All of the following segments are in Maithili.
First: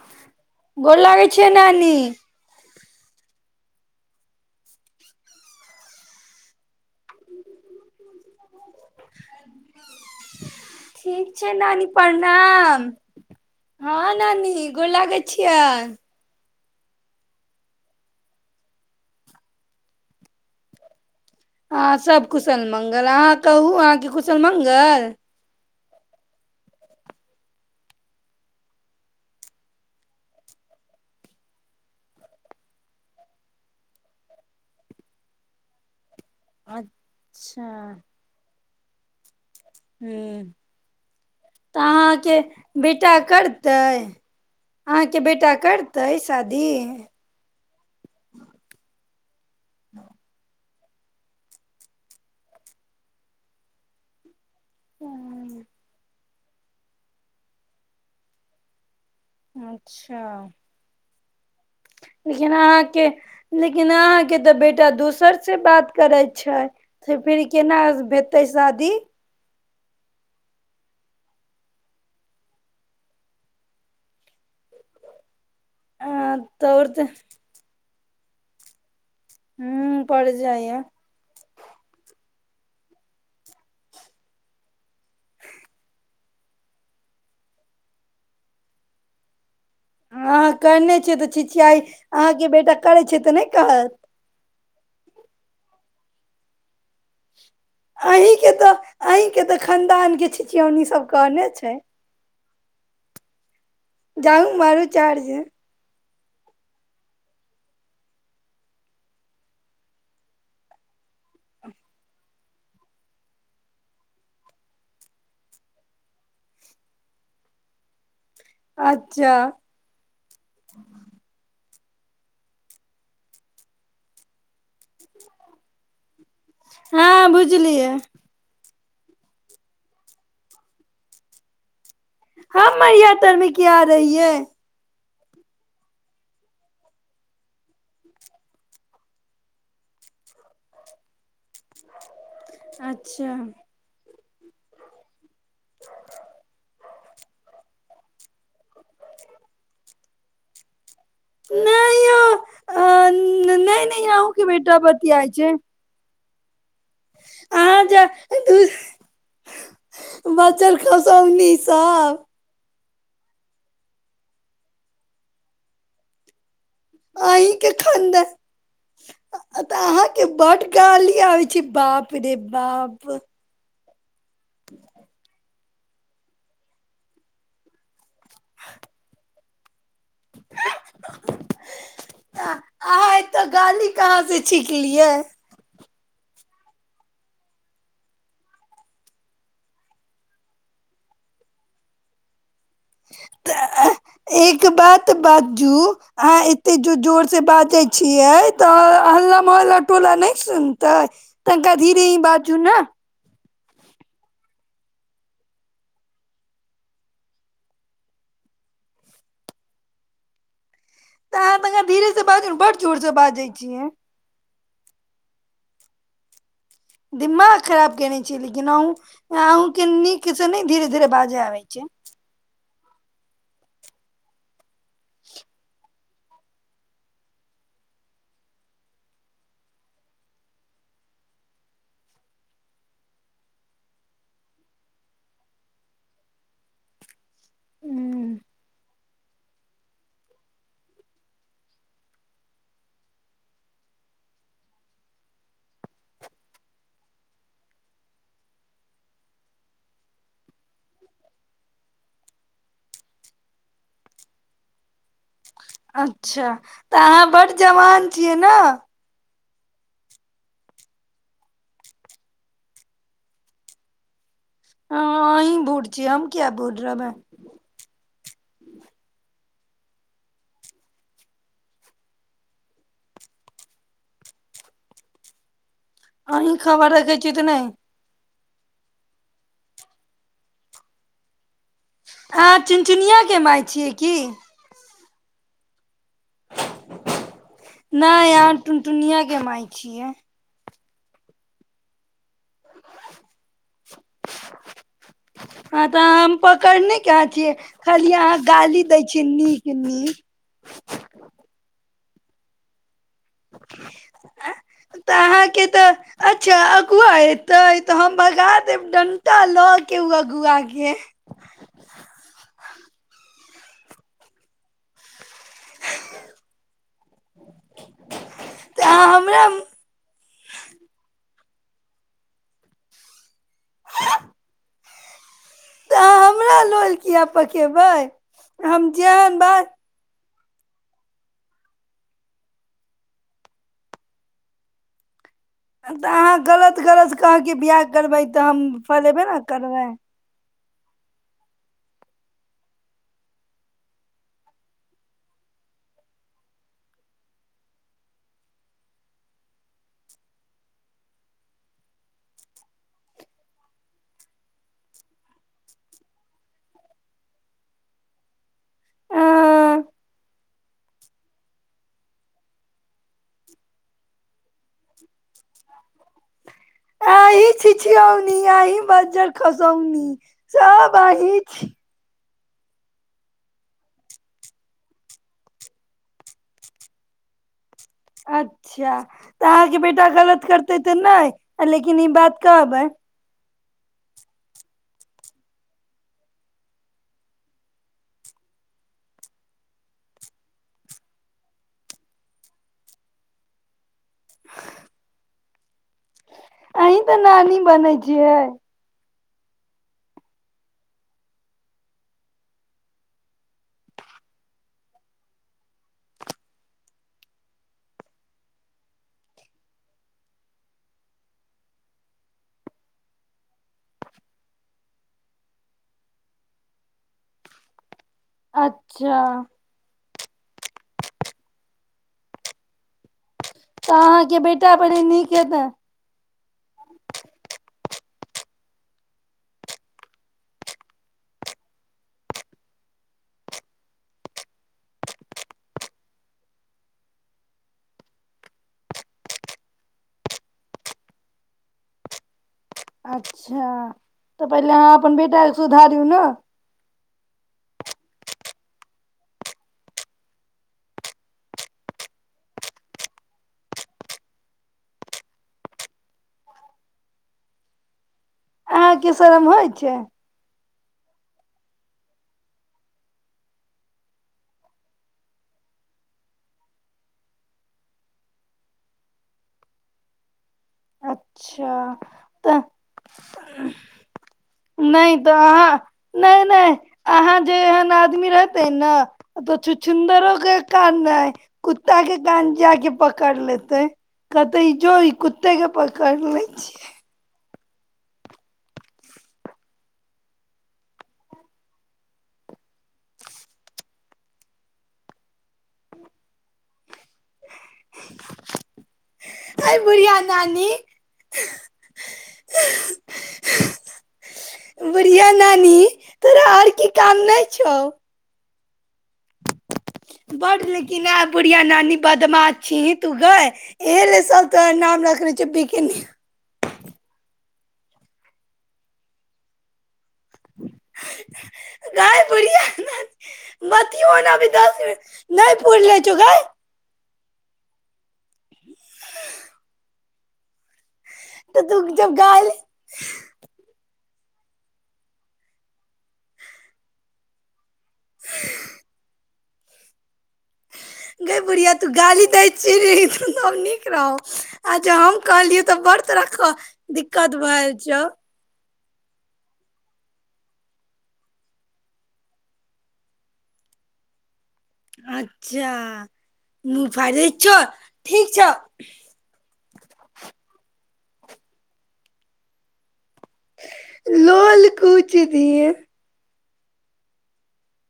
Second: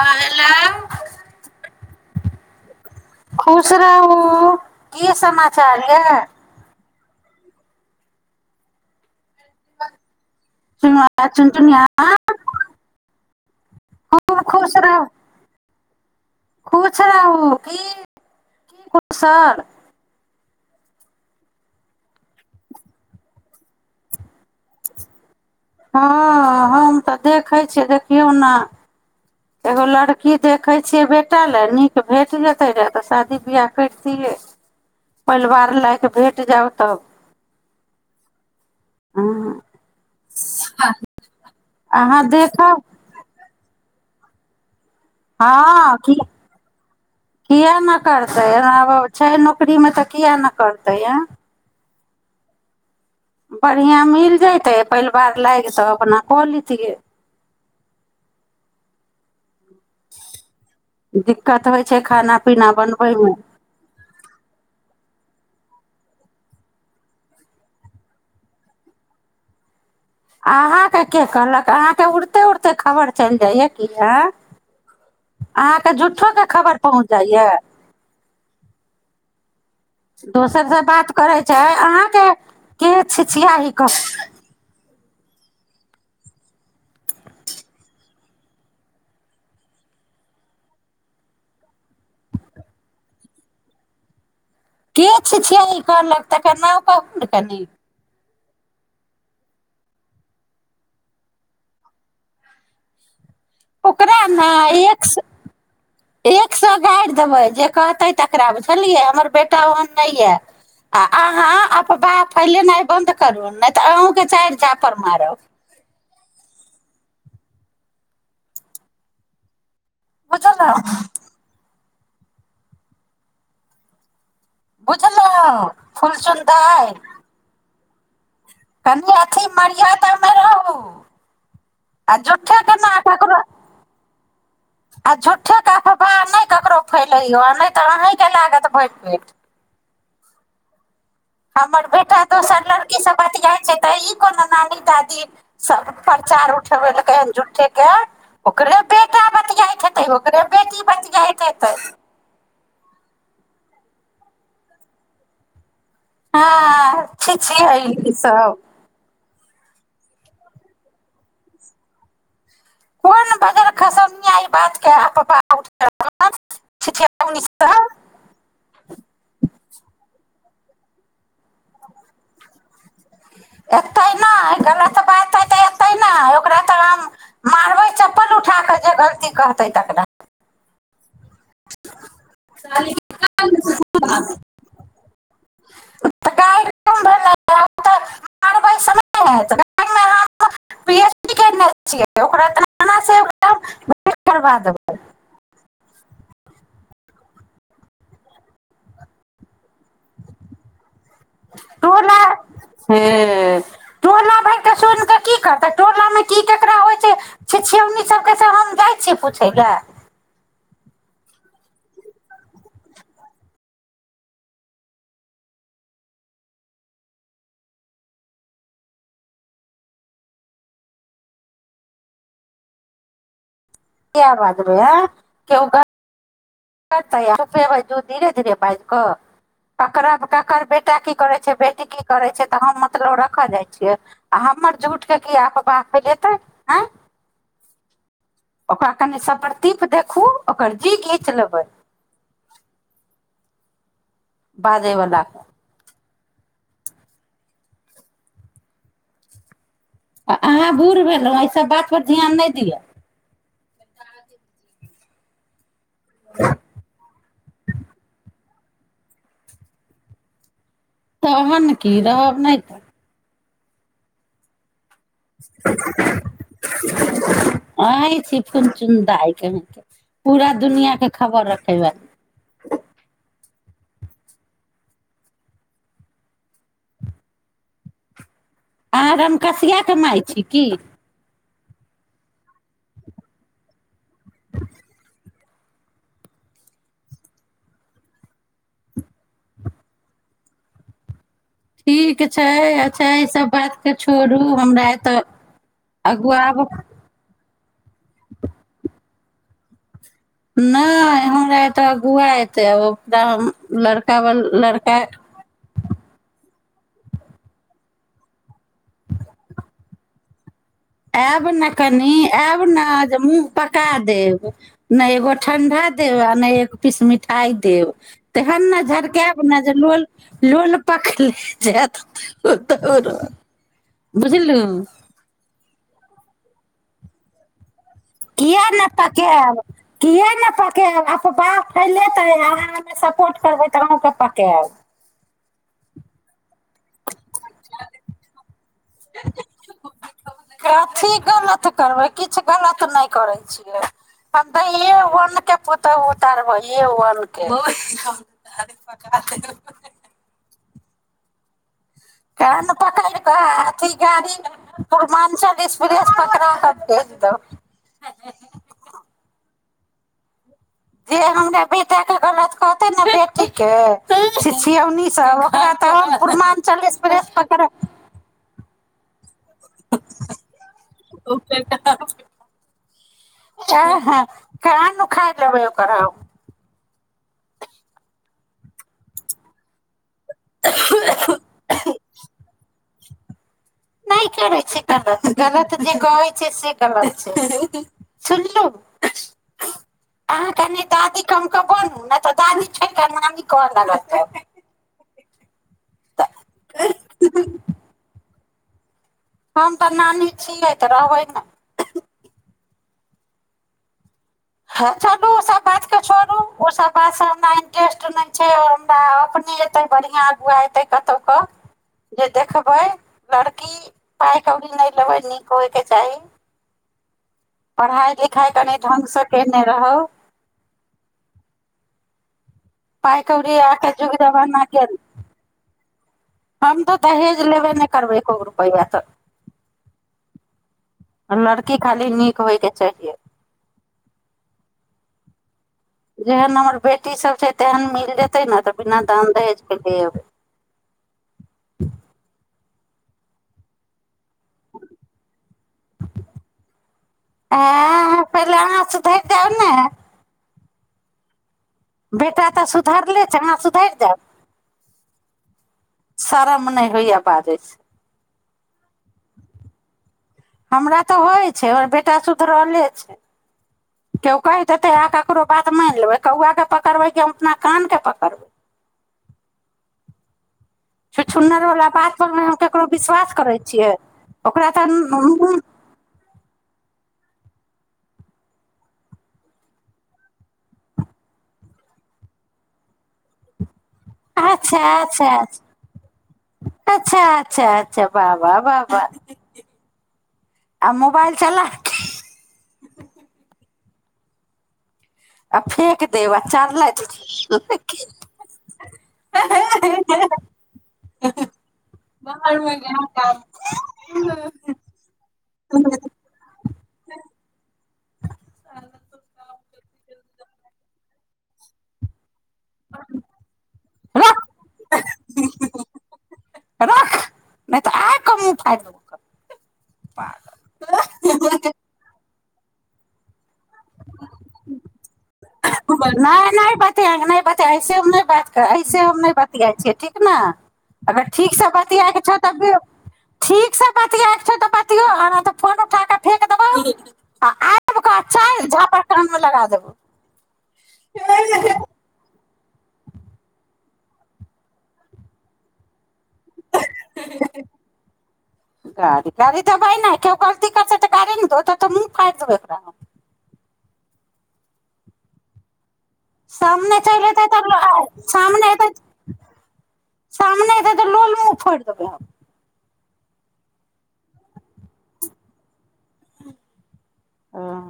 हेलो गोर लागै छै ननी [inaudible] खुश रहू क समाचार य [inaudible] ठीक चुनुआ छै नानी चुनचुनिया प्रणाम हँ खूब नानी गोला गै छियनि खुछ रहू की की कुशर अँ सभ कुशल मङ्गल अहाँ कहू अहाँके कुशल मङ्गल हँ हम तऽ देखै छियै देखियौ ने एगो लड़की देखैत छियै बेटा लए नीक भेट जेतै रहए तऽ शादी बियाह करितियै परिवार लायकऽ भेट जाउ अच्छा आ ह तऽ अहाँ अहाँके देखब बेटा कर दइ हँ किए नहि करतै छै न नकरी मे तऽ कििया नहि करतै तया बढ़िया मिल जयत ते परिवार लागि सब अपना पलीति अच्छा जी लेकिन अहाँके लेकिन अहाँके तऽ बेटा दोसर से बात करै छै से फेर केना हेतै शादी अहाँके के कहलक अहाँके उड़ते उड़ते खबर चलि जाइये की हए अहाँके अ झूठ्ठोके खबर पहुँच तऽ जाइए हूँ पड़ दोसर से जाइया बात करैत छै अहाँके के छी छियह क अहाँ करने छिय तऽ छि छइ अहाँके बेटा करै छै तऽ नहि कहत किछु छिय ई कहलक तकर नाम कहू ने कनी अहींके तऽ अहींके तऽ खानदान के छिचौनी सब कहने छै ओकरा जाउ ने मर एक चार्ज एक सए गारि देबै जे कहतै तकरा बुझलियै हमर बेटा ओहन नहि यए आ अहाँ अपफवाह फैलेनाइ बन्द करू नहि तऽ अहूँके चारि झापर मारब अच्छा बुझल ने बुझल फलसल हँ बुझलियै कनि अथि मरियाादामे रहू आ झूठेके हम ने मरिया तर ककरो मे की आ रही है आ झूट्ठेके फफा नहि ककरो फैलैयए नहि तऽ अहीँके लागत भोट पेट हमर बेटा दोसर लड़की सब अच्छा बतिियाइत छै तऽ ई कोनो नानी दादी सब प्रचार उठ झूठेके ओकरे [unintelligible] खतै होकरेबेी बन इतत नहि यौ नहि नहि आू कि बेटा पति आय छै हँ अचछे छिय ई सब बजर खसौनी सभ कोन बजन खसौनिया ई बातके पाठ अहीं के खानद तऽ अहाँके बड गाली आब छै बाप रे बाप एकत नहि गल तऽ बात हो े ने ओकरा तऽ मारबे चप्पल उठा के जे गलती कहते तकना अहाँ एतऽ गाली कहाँ से छखलियै गाय मार छिय ओकरा त तऽ एक देबै बात बाजू अह त ज जोर से बाजे छिये तऽ अल्ला मोहल्ला टोला न सुनते तू ने हे टोला भरि कऽ सुनि कऽ की करतै टोलामे की ककरा होइ छै छिछिौनी सभके से हम जाइ छियै पूछय लए तऽ अहाँ तऽाँ धीरे से बाजू ने बड्ड जोरसँ बाजै छियै दिमाग खराब केयने छियै लेकिन अूँ अहूँके नीकसँ नहि धीरे धीरे बाजय आबै छै कवाज केओक धीरे धीरे बाज कऽ ककर बेटा की करै छै बेटी की करै छै तऽ हम मतलब रखऽ जाइ छियै आ हमर झूठ के की अफवाह फैलेतै ह ओकरा कनि सब प्रतिप देखू ओकर जी घीच ले ह बाजैवला आ अहाँ बूढ़ भेलहुँ एहिसभ बातपर ध्यान नहि दिअ अच्छा तऽ अहाँ बड जवान छियै नहि तह न की रहब नहि तऽ अहीं बूढ़ छियै हम किया बूढ़ रहबै अइ छी फुर चुनादय कही के पूरा दुनिआँके खबर रखेबै अ खबा रख छी तऽ नहि अहाँ राममकसियाकके मााय छी की अहाँ चुनचुनियाके मााय छियै की नहि आनटुनटुनियाके माय छीये ठीक छै अच्छा ईसभ बातकेँ छोड़ू हमरा एतऽ आगू आब खालिय अहाँ गाली दै छीय नीक नीक नहि हमरा तऽ गुआ एतै आ त लड़का ब लड़का तऽ अहाँके तऽ अच्छा अगुआ एते ते हम बगा देब डंटा ल के उ अगुआ के ए ब न कनी ए ब न जमू पका देब नहि एगो ठण्डा देब आ नहि एक पीस मिठाइ देब तेहन ने तऽ अहाँ झरकायब हमरा ने जे लो लोल पकले जे त बस तऽ अहाँ हमरा लल कििया पकेबै किए हम जेहन नेतााक बात किए ने पकायब आ ब फैले त अहाँ सपोर्ट करबै तऽ अूँके पकायब तऽ अहाँ गलत गलत कहके बियाह करबै तऽ हम फलेबे ने करबै अथी गलत करबै किछु गलत नहि करै छियै हम तऽे ओनके पुतहुह उतारबै ओे कान पकड़ि कऽ अथी गाड़ी पूर्वाञ्चल एक्सप्रेस पकड़ा कऽ भेज दहो अ जे हमरा बेटाके गलत कहतै ने बेटीके छिौनीसँ ओकरा तऽ एक्सप्रेस अहीं पकड़ा छिछीयोनी आनी अही ब खसौनी सब अहि छी आ ह क न खाय ल लबैौ कर अच्छा तऽ अहाँके बे ा गलत करतै तऽ नहि लेकिन ई बात कहबै नहि करै छै गलत गलत जे कहै छै से गलत छै सुनलहु अहाँ कनि दादी कम कऽ बनू नहि तऽ दादी छोड़ि कऽ नामी कहऽ लागत अहीं तऽ नानी बनै छियै हम तऽ नानी छियै तऽ रहबै ने हँ चलू ओसभ बातके छोड़ू ओसभ बातसँ हमरा इंटरेस्ट नहि छै हमरा अपने एतै बढ़िआँ अगुआ एतै कतहुके जे देखबै लड़की पाइ कौड़ी नहि लेबै नीक होयके चाही पढ़ाइ देखाय कने अच्छा ढंगगसँ केने रह पा तऽ आुग अहाँके जमाना बेटा पहिले नीक हेतै हम तो दहेज लेबे ने करबै एको रुपैआ तऽ लड़की खाली नीक होयके चाहियए जेहन हमर बेटी सब छै तेहन मिल जेतै ने तऽ बिना दान दहेज के ले अबै अच्छा तऽ पहिले अहाँ अपन बेटाके सुधारू ने हँ पहिले अाँ सुधरि जाउ ने बेटा तऽ सुधरले छै अहाँ सुधरि जायब सारा म नहि होइय बाजैसँ अहकेशरम होइ छै हमरा तऽ होइ छै आओर बेटा सुधरले छै केओ कहि देतै आ ककरो बात मानि लेबै कौआके पकड़बै केओ हम अपना कानके पकड़बै छुछुन्नर वाला अच्छा बात पर मे हम तऽ केकरो विश्वास करै छियै नहि तऽ अहाँ नहि नहि अहाँ जे एहन आदमी रहते ने तऽ छुछुन्दरो के कान ने कुत्ता के कान जााक पकड़ लेते कत ई अच्छा जो ई अच्छा कुत्ते प क ल छै अच्छा अच्छा अच्छा बाबा बाबा आ मोबाइल चला आ फेेक देब आ चारल बुढ़िया नानी बुढ़िया नानी तोरा आओर की काम नहि छौ बड़ लेकिन ह बुढ़िया नानी बदमाश छीी तू गा एलसाल त नाम रखने च बी केनी रख नहि तऽ आ क फायदो प बतियौ ने अभी दस मिन नहि पूल ले चुकै नहि नहि पताेऐे बात के ऐसे हम नहि बतििया छियै ठीक ना अगर तऽ ठीकसँ तू जब बतियाएके छौ त गाली ठीकसँ त फोन उठ फ देब अच्ा झ लगा देब गै बुढ़िया तू गाली दै चीड़ी तब नीक रह आ ज हम कहलियै तऽ बड़ रख दिक्कत भए छौ गाड़ी गाड़ी तऽ भहि नहि केकर दिक्कत छै तऽ गाी नहि धत तऽ म फारि देबै ओकरा हम अच्छा मुँह सामने चलि फाड़ि एतै छौ तब ले ओ ठीक छौ सामने एतै सामने एत तऽ लोल मु फोरि देबै लोल कूच दिए हं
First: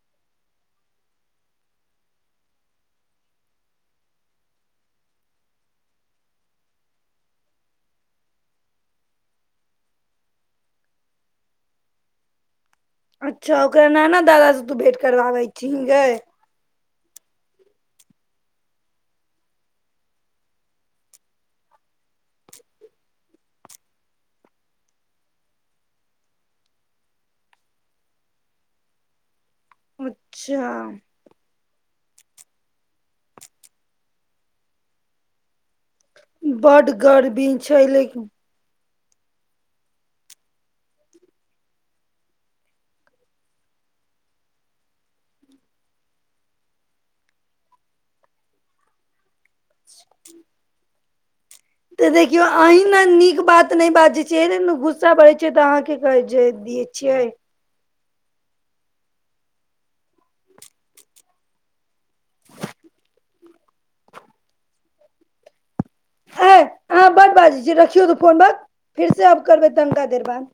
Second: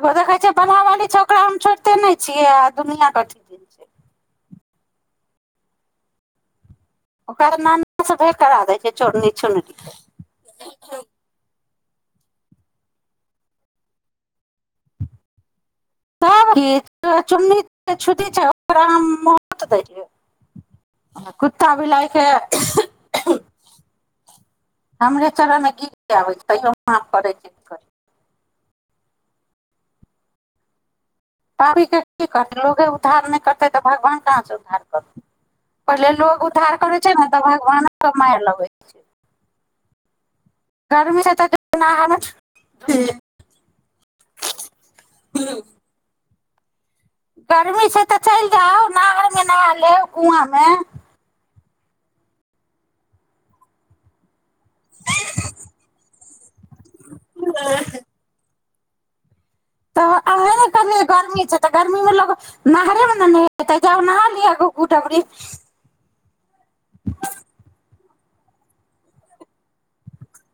एगो देखै छियै बलहावाली छै ओकरा हम छोड़िते नहि छियै आ दुनिआँ कथी ओकरा नाना से भेट करा दै छियै चोरनी छुनी अच्छा ओकरा नाना दादा से तू भेंट करवाबै छीहीं गै सब चुन्नी छुट छै ओकरा हम दै कुत्ता बिलायके हमरे चर मे गिबयो अच्छा करीके की करतै लोकोगे उधार नहि करतै तऽ भगवान कहाँसँ उद्धार करतै पहिले लोग उधार बड करै छै ने तब गर्मी छै भगबानोके लेकिन मारि लगै छै छै गर्मीसँ तऽ जेना हालत छै गर्मी छै तऽ चलि जाउ नहा ओइमे नहा लेब कुंआमे तऽ देखियौ अहीं न नीक बात नहि बाजै छियै एहिले न गुस्सा बढ़ै छै तऽ अहाँके कहै छियै दि छियै [unintelligible] तऽ अहीँ ने करलियै गर्मी छै तऽ गर्मीमे लोक नहरेमे ने नहेतै जाब नहा लिय ग डबरी हँ बड़ बाजै छियै रखियौ त कोन बात फेर से आब करबै तनिका देर बाद